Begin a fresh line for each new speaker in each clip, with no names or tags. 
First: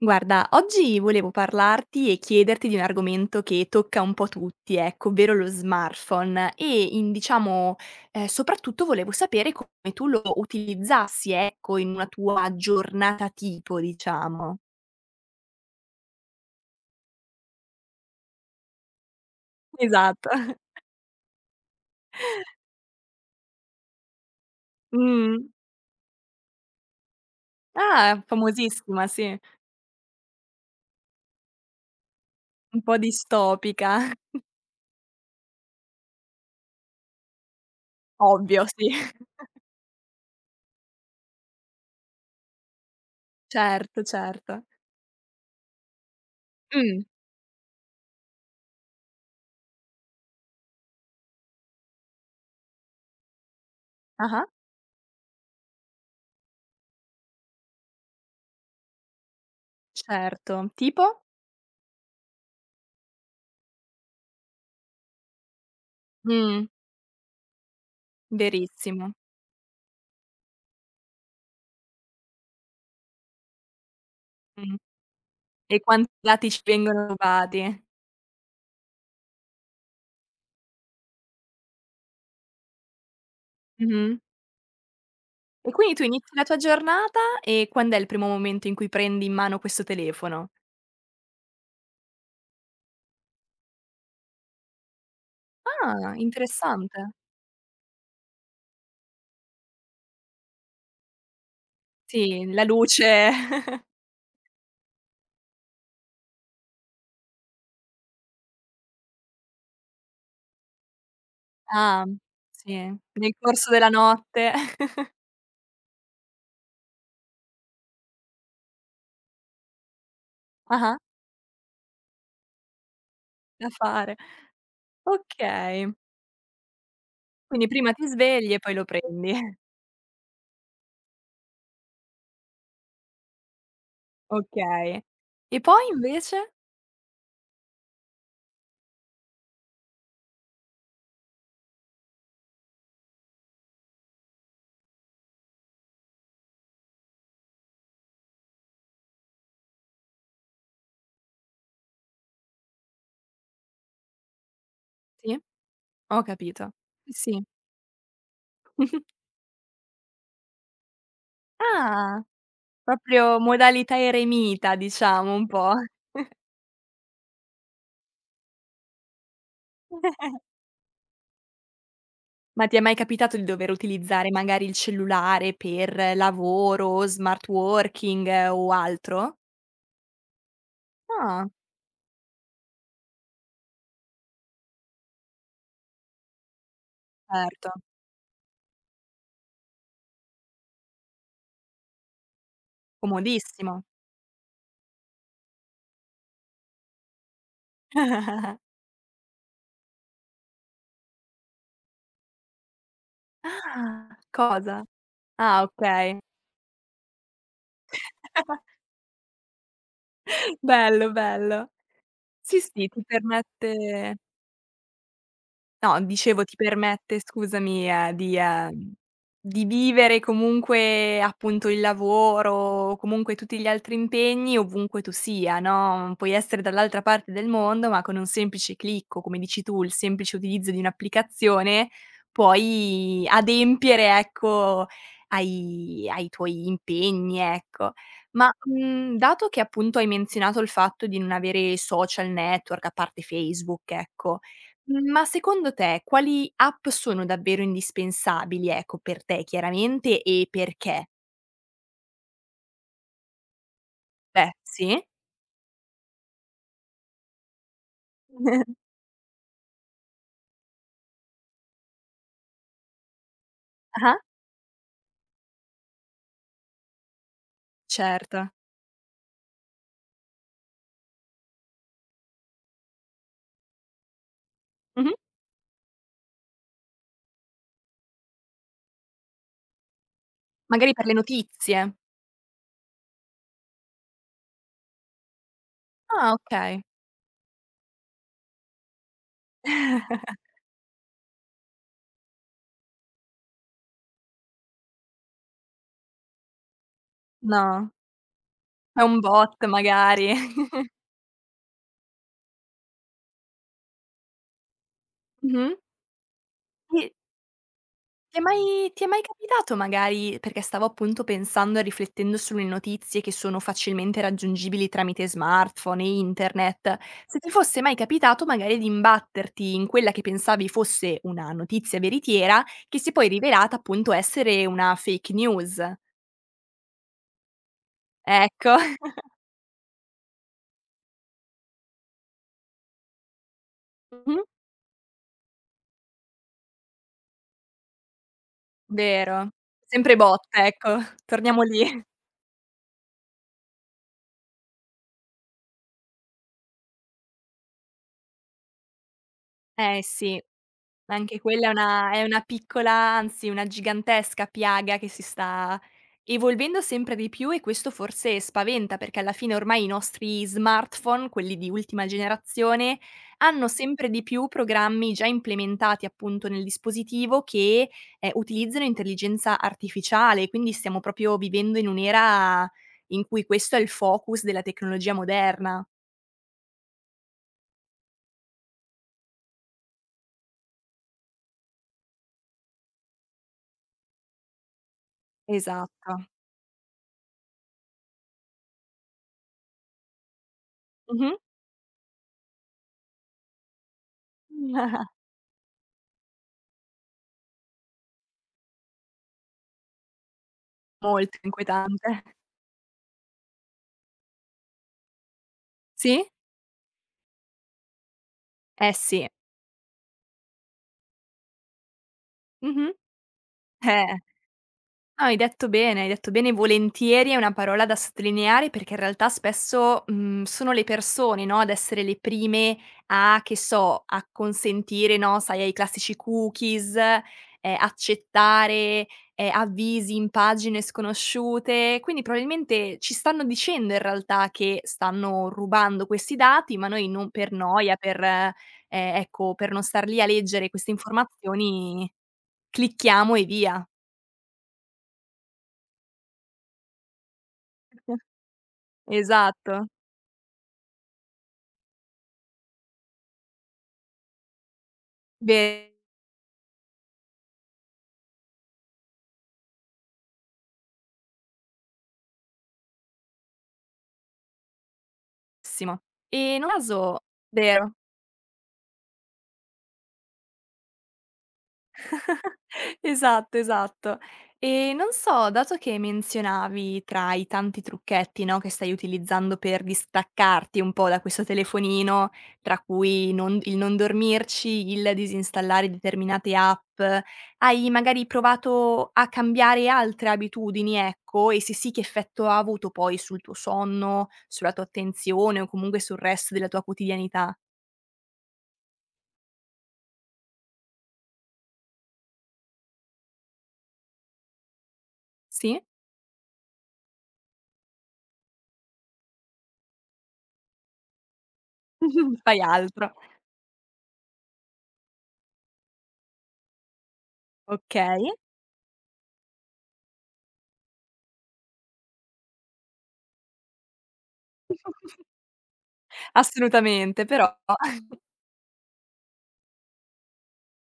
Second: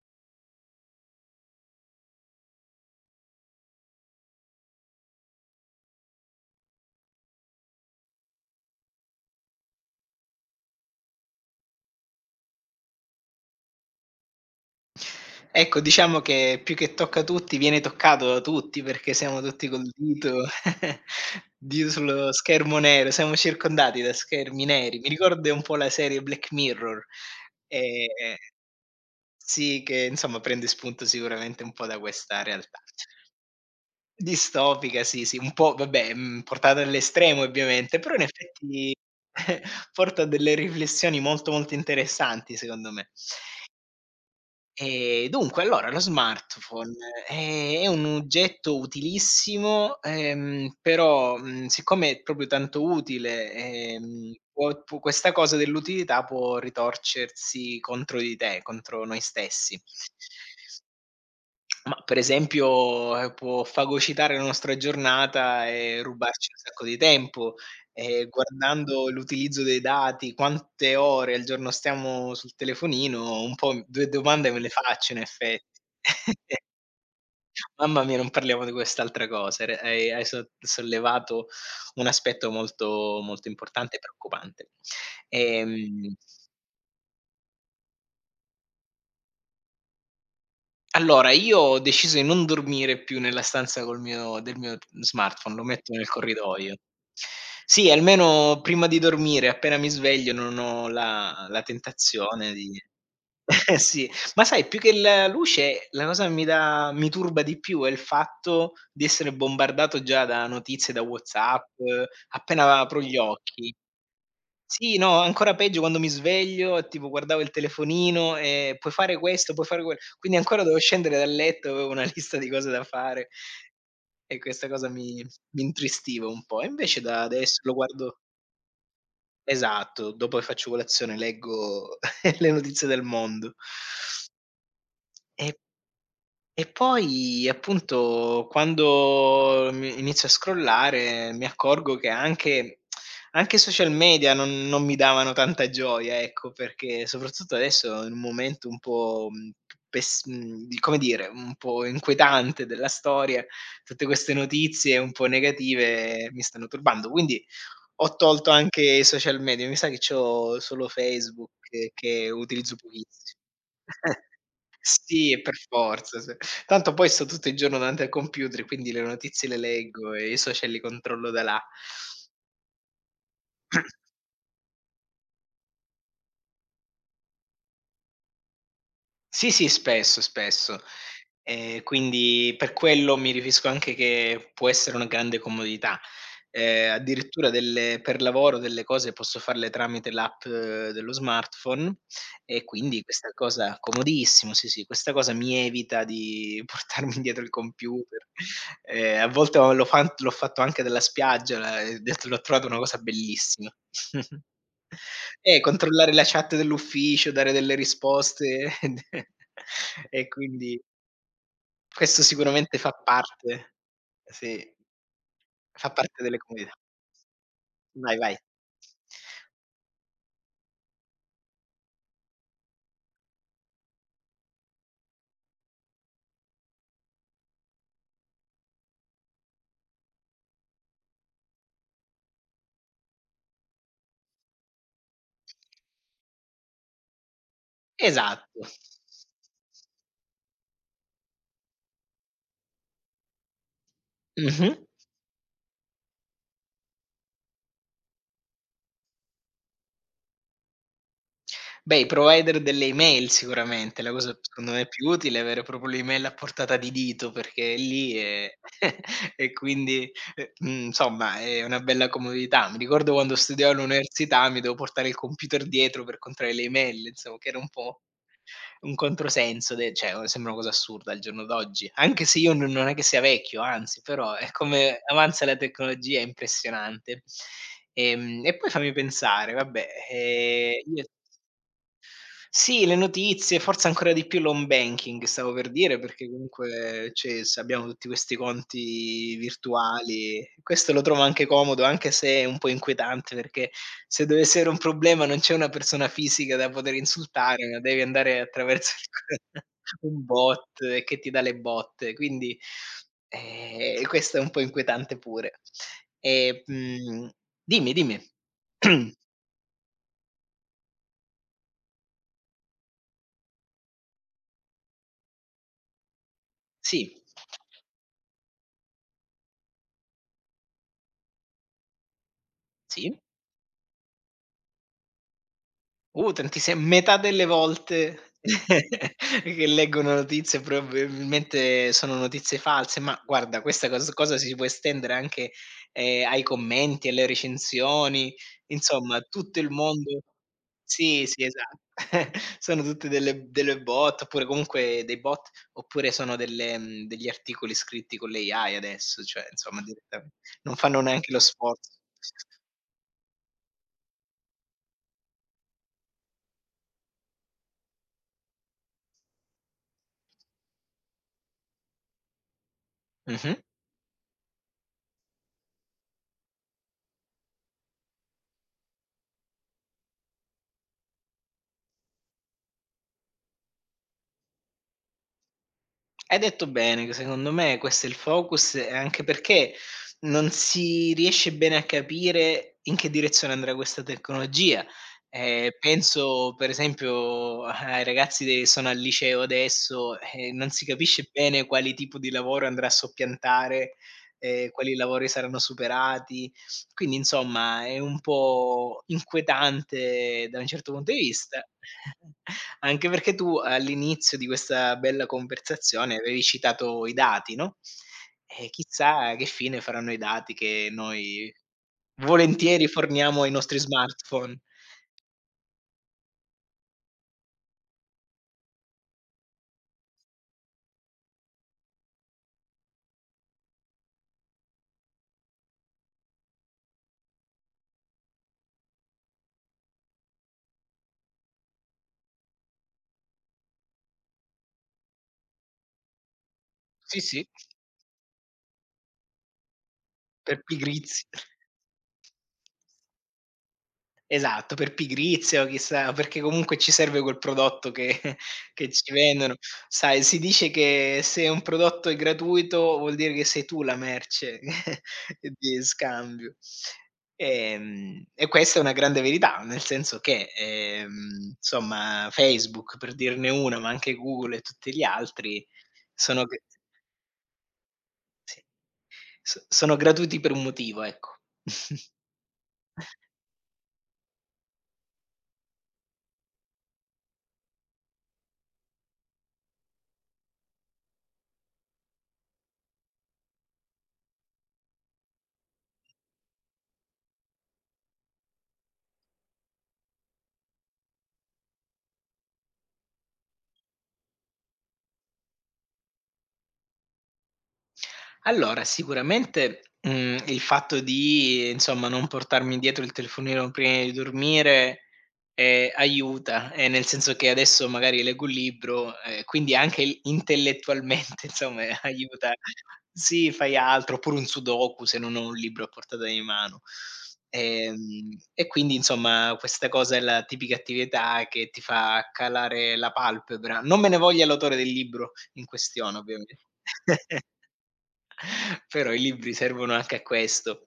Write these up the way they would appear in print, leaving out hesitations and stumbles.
Guarda, oggi volevo parlarti e chiederti di un argomento che tocca un po' tutti, ecco, ovvero lo smartphone e in diciamo, soprattutto volevo sapere come tu lo utilizzassi, ecco, in una tua giornata tipo, diciamo.
Ecco, diciamo che più che tocca a tutti, viene toccato da tutti, perché siamo tutti col
Esatto.
dito dito sullo schermo nero, siamo circondati da schermi neri. Mi
Mh.
ricorda un po' la serie Black Mirror, ehm,
Ah, famosissima, sì.
sì, che insomma prende spunto sicuramente un po' da questa realtà.
Un po' distopica.
Distopica, sì, sì, un po' vabbè, portata all'estremo ovviamente, però in
Ovvio, sì.
effetti porta a delle riflessioni molto, molto interessanti secondo me.
Certo, certo.
Dunque allora lo smartphone
Mh.
è un oggetto utilissimo, però, siccome è proprio tanto utile,
Ah-ah.
può questa cosa dell'utilità può ritorcersi contro di te, contro noi stessi.
Certo. Tipo?
Ma per esempio, può fagocitare la nostra giornata e rubarci un
Mh,
sacco di tempo, guardando
verissimo.
l'utilizzo dei dati, quante ore al giorno stiamo sul telefonino, un po' due domande me le
Mh.
faccio in
E
effetti.
quanti dati ci vengono rubati.
Mamma mia, non parliamo di quest'altra cosa, re hai hai so sollevato un aspetto molto molto importante e
Mh-mh.
preoccupante.
E quindi tu
Ehm
inizi la tua giornata e quand'è il primo momento in cui prendi in mano questo telefono?
Allora, io ho deciso di non dormire più nella stanza col mio del mio smartphone, lo metto nel
Ah,
corridoio.
interessante.
Sì, almeno prima di dormire, appena mi sveglio, non ho la
Sì,
tentazione
la
di
luce.
eh sì, ma sai più che la luce, la cosa che mi turba di più è il fatto di essere bombardato già da notizie, da WhatsApp,
Ah, sì,
appena apro gli
nel corso
occhi.
della notte.
Sì, no, ancora peggio quando mi sveglio e tipo guardavo il telefonino e puoi fare questo, puoi fare quello. Quindi ancora dovevo
Ah-ah,
scendere dal letto, avevo una lista di cose da fare
da fare.
e questa cosa mi
Okay.
intristiva un po'. E invece da adesso
Quindi
lo
prima ti
guardo.
svegli e poi lo prendi.
Esatto, dopo che faccio colazione leggo le notizie del mondo.
Okay.
E
E poi invece?
e poi appunto quando mi inizio a scrollare mi accorgo che anche i social media non mi davano tanta gioia, ecco, perché soprattutto adesso in un momento un po', di come dire, un po' inquietante della storia, tutte queste notizie un po'
Sì? Ho
negative mi stanno
capito.
turbando.
Sì, sì.
Quindi ho tolto anche i social media, mi sa che c'ho solo Facebook
Ah,
che utilizzo
proprio
pochissimo.
modalità eremita diciamo
Sì,
un
per
po'.
forza, s tanto poi sto tutto il giorno davanti al computer, quindi le notizie le leggo e i social li controllo da là.
Ma ti è mai capitato di dover utilizzare magari il cellulare per lavoro, smart working o altro?
Sì, sì, spesso, spesso.
Ah,
Quindi per quello mi riferisco anche che può essere una grande comodità. Addirittura
certo,
delle per lavoro delle cose posso farle tramite l'app dello smartphone e quindi questa cosa
comodissimo.
comodissimo, sì, sì, questa cosa mi evita di portarmi dietro il computer. A volte ho l'ho fan l'ho fatto anche dalla spiaggia, la e detto l'ho trovato una cosa bellissima.
Ah, cosa? Ah,
Controllare
okay.
la chat dell'ufficio, dare delle risposte e quindi
Bello, bello.
questo
Sì,
sicuramente
sì,
fa
ti
parte.
permette
Sì. Fa
No,
parte delle
dicevo ti
comodità.
permette, scusami,
Vai, vai.
di vivere comunque appunto il lavoro, o comunque tutti gli altri impegni ovunque tu sia, no, puoi essere dall'altra parte del mondo, ma con un semplice click o come dici tu, il semplice utilizzo di un'applicazione, puoi adempiere, ecco, ai tuoi impegni, ecco. Ma,
Esatto.
mhmm, dato che appunto hai menzionato il fatto di non avere social network, a parte Facebook, ecco,
Mh-mh.
ma secondo te quali app sono davvero indispensabili, ecco, per te chiaramente e perché?
Beh, i provider delle email sicuramente, la cosa
Beh,
secondo me
sì.
più utile è avere proprio l'email a portata di dito, perché è lì e e quindi, insomma è una bella comodità. Mi ricordo quando studiavo
Ah-ah,
all'università mi dovevo portare il computer dietro per controllare le email, insomma che era un po'
certo.
un controsenso de cioè o sembra una cosa assurda al giorno d'oggi, anche se io non è che sia vecchio, anzi, però è come
Mh-mh.
avanza la tecnologia è impressionante. E poi fammi pensare, vabbè,
Magari
io
per le notizie.
sì, le notizie, forse ancora di più l'home banking stavo per dire, perché
Ah, okay.
comunque, cioè, s abbiamo tutti questi conti virtuali. Questo lo trovo anche comodo, anche se è un po' inquietante, perché se dovesse avere un problema non c'è una persona fisica da poter insultare, ma
No,
devi andare attraverso
è un
il
bot
un
magari.
bot che ti dà le botte. Quindi, questo è un po' inquietante pure.
Mh-mh.
E,
E
mhmm Dimmi, dimmi.
Ti è mai ti è mai capitato magari perché stavo appunto pensando e riflettendo sulle notizie che sono facilmente raggiungibili tramite smartphone e internet,
Sì.
se ti fosse mai capitato magari di imbatterti in quella che pensavi fosse una notizia veritiera, che si è
Sì.
poi rivelata appunto essere una fake news.
Tantissim metà delle volte
Ecco.
che leggo notizie probabilmente sono notizie false, ma guarda questa cosa
Mh-mh.
si può estendere anche, ai commenti, alle recensioni, insomma
Vero.
tutto il
Sempre
mondo.
botte, ecco.
Sì, sì,
Torniamo
esatto.
lì.
Sono tutte delle bot, oppure comunque dei bot, oppure sono degli articoli scritti con l'AI adesso, cioè insomma
Eh
direttamente
sì.
non fanno
Ma
neanche
anche
lo
quella è
sforzo.
una piccola, anzi una gigantesca piaga che si sta evolvendo sempre di più e questo forse spaventa, perché alla fine ormai i nostri smartphone, quelli di ultima generazione,
Mh-mh.
hanno sempre di più programmi già implementati appunto nel dispositivo che, utilizzano intelligenza artificiale, quindi stiamo proprio vivendo in un'era in cui questo è il focus della tecnologia moderna.
Hai detto bene che secondo me questo è il focus e anche perché non si riesce bene a capire in che direzione andrà questa tecnologia.
Esatto.
Penso per esempio ai ragazzi de sono al liceo adesso e non si capisce
Mh-mh.
bene quali tipo di lavoro andrà a soppiantare, quali lavori saranno superati. Quindi insomma è un po' inquietante da un certo punto di
Molto
vista,
inquietante.
anche perché tu all'inizio di questa bella conversazione
Sì?
avevi citato i dati, no, e
Eh sì.
chissà che fine faranno i dati che noi volentieri
Mh-mh.
forniamo ai nostri
Eh.
smartphone.
No, hai detto bene, hai detto bene. "Volentieri" è una parola da sottolineare perché in realtà spesso, mhmm, sono le persone, no, ad essere le prime a che so, a consentire, no, sai, ai classici cookies, accettare, avvisi in pagine sconosciute. Quindi probabilmente ci stanno dicendo in realtà che stanno rubando questi dati, ma noi
Sì,
non
sì,
per noia, per, ecco, per non star lì a
per
leggere queste
pigrizi.
informazioni Clicchiamo e via.
Esatto, per pigrizia o chissà, perché comunque ci serve quel prodotto che che ci vendono.
Esatto.
Sai, si dice che se un prodotto è gratuito vuol dire che sei tu la merce di
Verissimo.
scambio. E questa è una grande verità, nel senso che, insomma, Facebook per dirne una, ma anche Google e tutti gli altri sono
E
gr
in un caso vero.
sì, sono gratuiti per un motivo, ecco.
Esatto, esatto. E non so, dato che menzionavi tra i tanti trucchetti, no, che stai utilizzando per distaccarti un po' da questo telefonino, tra cui non il non dormirci, il disinstallare determinate app, hai magari provato a cambiare altre abitudini, ecco, e se sì, che effetto ha avuto poi sul tuo sonno, sulla tua attenzione o comunque sul resto della tua quotidianità?
Allora, sicuramente, il fatto di, insomma, non portarmi dietro il telefonino prima di dormire,
Sì?
aiuta, nel senso che adesso magari leggo un libro, quindi anche il intellettualmente, insomma, aiuta.
Fai altro.
Sì, fai altro, oppure un sudoku se non ho un libro a portata di mano.
Okay.
E quindi, insomma, questa cosa è la tipica attività che ti fa calare la palpebra. Non me ne voglia l'autore del libro in questione, ovviamente.
Assolutamente, però
Però i libri servono anche a questo.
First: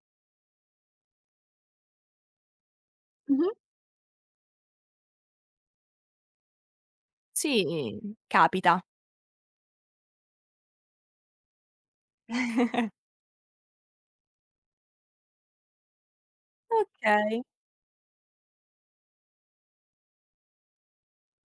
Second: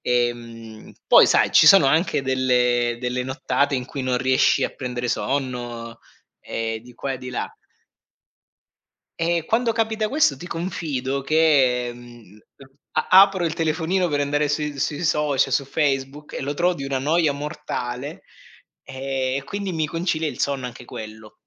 Poi sai, ci sono anche delle
mh-mh.
nottate in cui non riesci a prendere sonno, di qua e di là.
Sì. Capita.
E quando capita questo ti confido che, a apro il telefonino per andare sui social, su Facebook e lo trovo di una noia
Okay.
mortale, e quindi mi concilia il sonno anche quello.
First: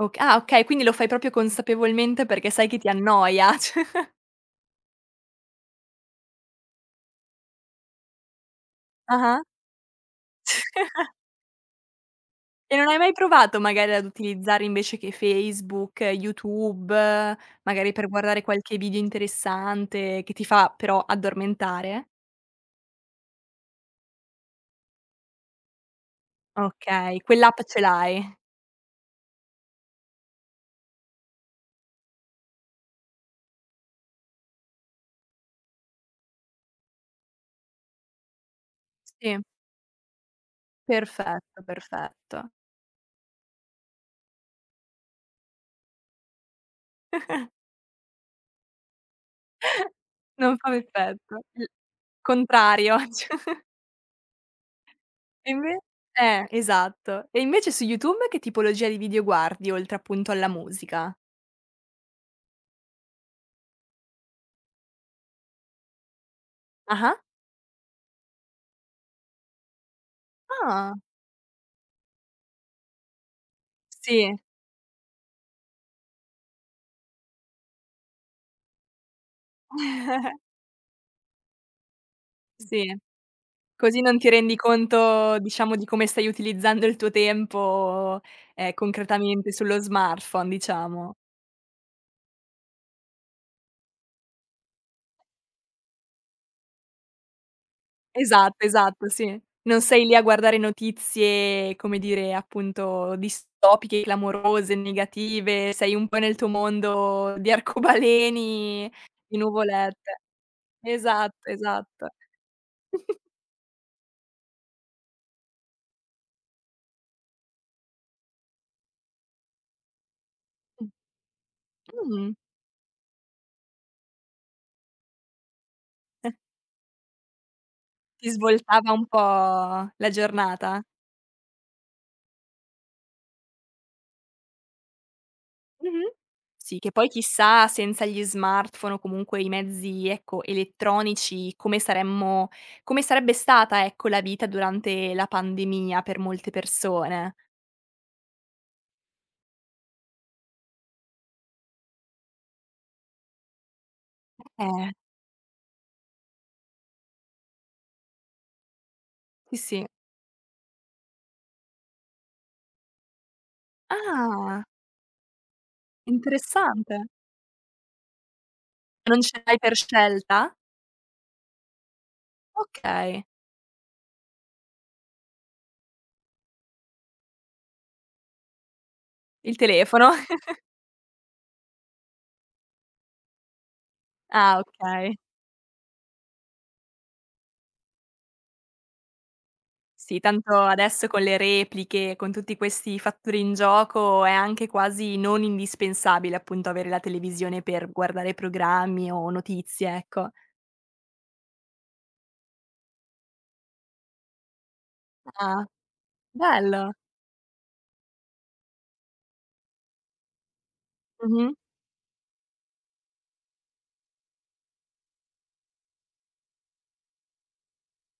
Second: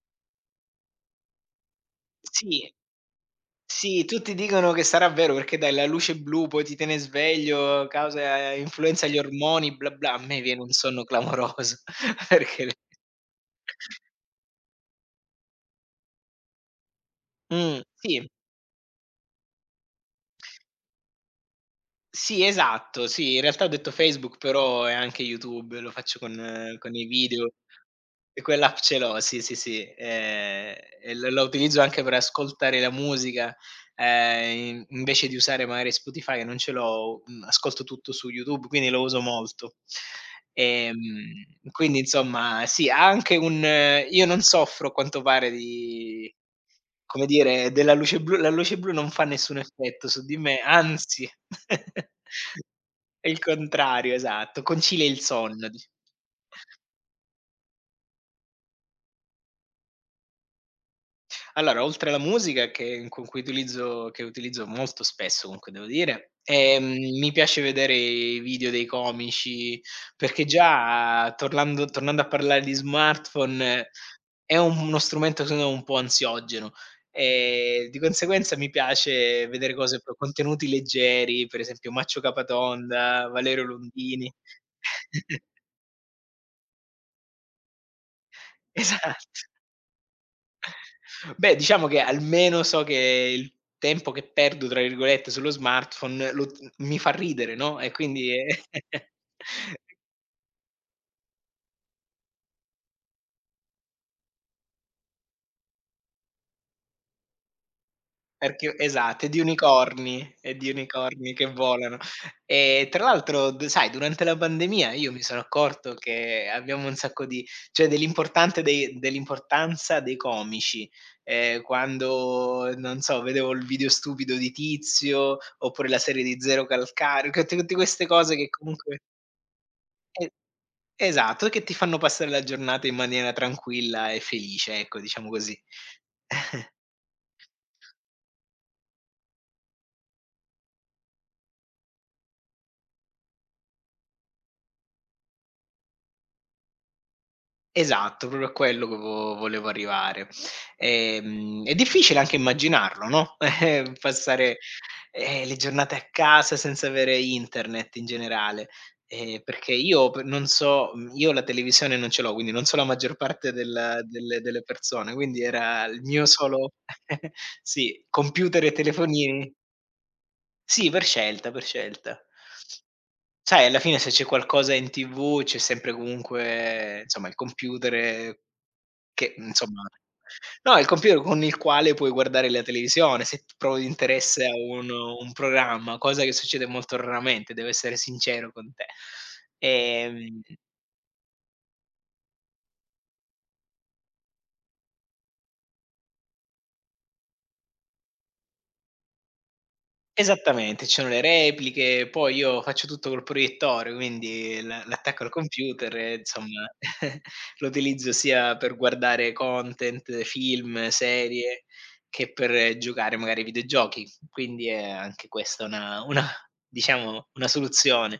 Ok okay, quindi lo fai proprio consapevolmente perché sai
Sì.
che ti annoia. Cioè
Sì, tutti dicono che sarà vero perché dai la luce blu, poi ti tiene sveglio, causa influenza agli
Ah-ah.
ormoni, bla bla. A me viene un sonno clamoroso perché.
E non hai mai provato magari ad utilizzare invece che Facebook, YouTube, magari per
Sì,
guardare qualche video interessante che ti fa però addormentare?
sì, esatto, sì. In realtà ho detto Facebook, però è anche YouTube, lo faccio con i
Okay,
video.
quell'app ce l'hai.
E quell'app ce l'ho, sì, sì, sì, e l la utilizzo anche per ascoltare la musica, in invece di usare magari Spotify che non ce l'ho, ascolto tutto su YouTube, quindi lo uso
Sì,
molto. Ehm,
perfetto,
quindi
perfetto.
insomma sì, ha anche un io non soffro a quanto pare di come dire, della luce blu la luce blu non fa nessun effetto su di
Non
me,
fa
anzi
effetto. Il contrario.
è il contrario, esatto, concilia il
E
sonno
inve
dic
esatto. E invece su YouTube che tipologia di video guardi, oltre appunto alla musica?
Allora, oltre alla musica che utilizzo molto spesso comunque devo dire,
Ah-ah.
mi piace vedere i video dei comici, perché
Ah,
già tornando a parlare di smartphone,
sì.
è un uno strumento secondo me un po' ansiogeno, di conseguenza mi piace vedere cose pro contenuti leggeri, per esempio Maccio
Sì,
Capatonda, Valerio
così non ti
Londini.
rendi conto, diciamo, di come stai utilizzando il tuo tempo,
Esatto.
concretamente sullo smartphone, diciamo.
Beh, diciamo che almeno so che il tempo che "perdo" tra virgolette sullo smartphone lo mi fa ridere, no, e quindi
Esatto, esatto, sì. Non sei lì a guardare notizie, come dire, appunto distopiche, clamorose, negative, sei un po' nel tuo mondo di
perché
arcobaleni,
esatto,
di nuvolette.
è di unicorni che
Esatto,
volano.
esatto.
E tra l'altro d sai durante la pandemia io mi sono accorto che abbiamo un sacco di cioè dell'importanza dei comici.
Mh.
Quando, non so, vedevo il video stupido di Tizio, oppure la serie di Zero Calcare, che tutte queste
Ti
cose che
svoltava
comunque.
un po' la
E
giornata?
esatto, che ti fanno passare la giornata in maniera tranquilla e felice, ecco, diciamo così.
Mh-mh. Sì, che poi chissà senza gli smartphone o comunque i mezzi, ecco, elettronici come sarebbe stata, ecco, la vita durante la pandemia per molte persone.
Esatto, proprio a quello che vo volevo arrivare. È difficile anche immaginarlo, no, passare,
Eh,
le giornate a casa senza avere internet in generale,
sì,
perché
sì.
io p non so io la televisione non ce l'ho, quindi non so la maggior parte delle
Ah,
persone, quindi era il mio solo
interessante.
sì, computer e
Non ce
telefonini.
l'hai per scelta?
Sì, per scelta, per scelta.
Okay.
Sai alla fine se c'è qualcosa in TV c'è sempre comunque insomma il computer che
Il
insomma
telefono.
no, il computer con il quale puoi guardare la televisione, se t provi interesse a
Ah,
un
okay.
un programma, cosa che succede molto raramente, devo essere sincero con te.
Sì,
Ehm
tanto adesso con le repliche, con tutti questi fattori in gioco, è anche quasi non indispensabile, appunto, avere la televisione per guardare programmi o notizie, ecco.
Esattamente, ci sono le repliche, poi io faccio tutto col proiettore, quindi la l'attacco al
Ah,
computer e insomma
bello.
lo utilizzo sia per guardare content, film,
Mh-mh.
serie, che per giocare magari ai videogiochi. Quindi è anche questa una diciamo una soluzione.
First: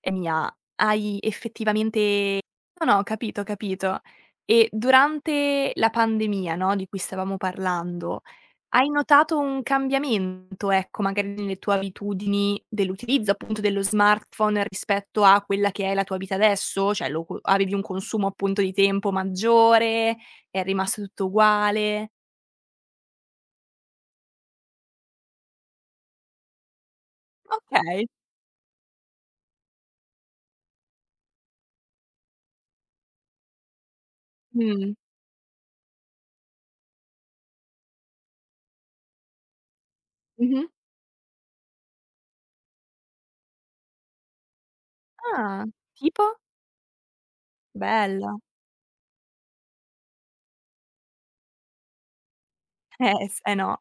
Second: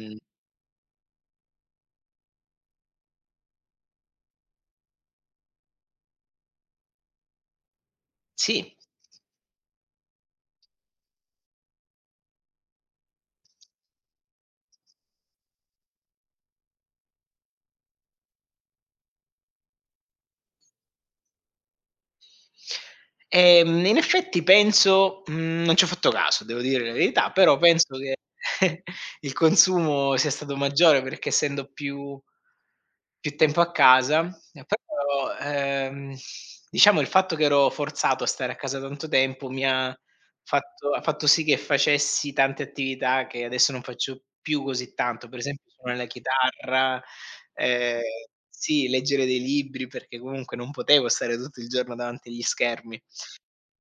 È mia. Hai effettivamente no, no, ho capito, ho capito. E durante la pandemia, no, di cui stavamo parlando,
sì.
hai notato un cambiamento, ecco, magari nelle tue abitudini dell'utilizzo appunto dello smartphone rispetto a quella che è la tua vita adesso? Cioè lo co avevi un consumo appunto di tempo maggiore, è rimasto tutto uguale?
In effetti penso non ci ho fatto caso, devo dire la verità, però penso
Okay.
che il consumo sia stato maggiore perché essendo più tempo a casa, e
Mh.
però, diciamo il fatto che ero forzato a stare a casa tanto tempo mi ha
Mh-mh.
fatto ha fatto sì che facessi tante attività che adesso non faccio più così tanto. Per
Ah,
esempio suono la
tipo?
chitarra, Ehm,
Bella.
sì, leggere dei libri perché comunque non potevo stare tutto il giorno davanti agli schermi.
S eh no.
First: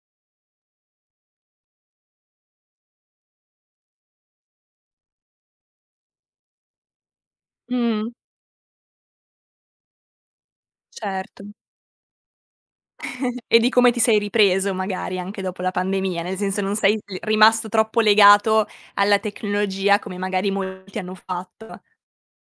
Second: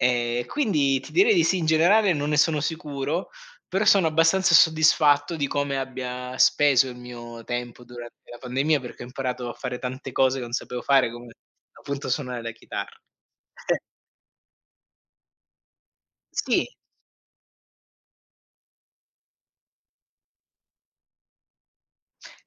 Quindi ti direi di sì, in generale non ne sono sicuro, però sono abbastanza soddisfatto di come abbia speso il mio tempo
Mh,
durante la pandemia, perché ho imparato a fare tante cose che non sapevo fare, come
certo.
appunto suonare la chitarra.
E di come ti sei ripreso magari anche dopo la pandemia, nel senso
Sì.
non sei l rimasto troppo legato alla tecnologia come magari molti hanno fatto.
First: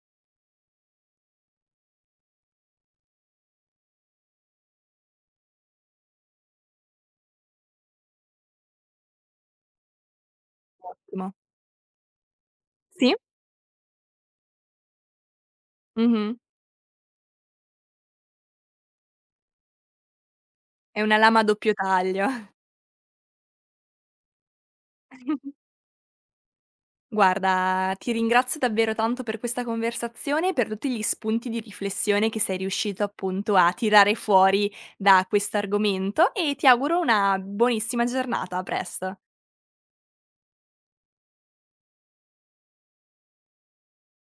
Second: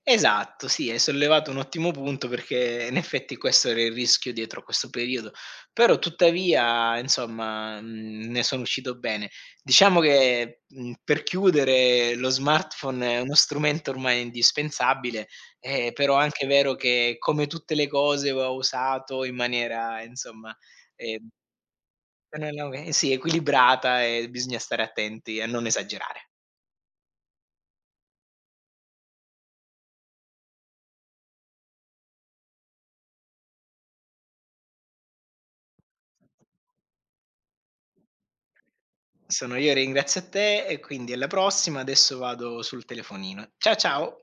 Esatto, sì, hai sollevato un ottimo punto perché in effetti questo era il rischio dietro questo periodo, però tuttavia insomma, ne sono uscito bene. Diciamo che, per
Ottimo.
chiudere lo
Sì,
smartphone è uno strumento ormai indispensabile, però è
mh-mh.
anche vero che come tutte le cose va usato in maniera insomma,
È una
ehm,
lama a doppio taglio.
sì, equilibrata e bisogna stare attenti a non esagerare.
Guarda, ti ringrazio davvero tanto per questa conversazione e per tutti gli spunti di riflessione che sei riuscito appunto a tirare fuori da questo argomento e ti auguro una buonissima giornata. A presto.
Sono io, ringrazio a te e quindi alla prossima. Adesso vado sul telefonino. Ciao.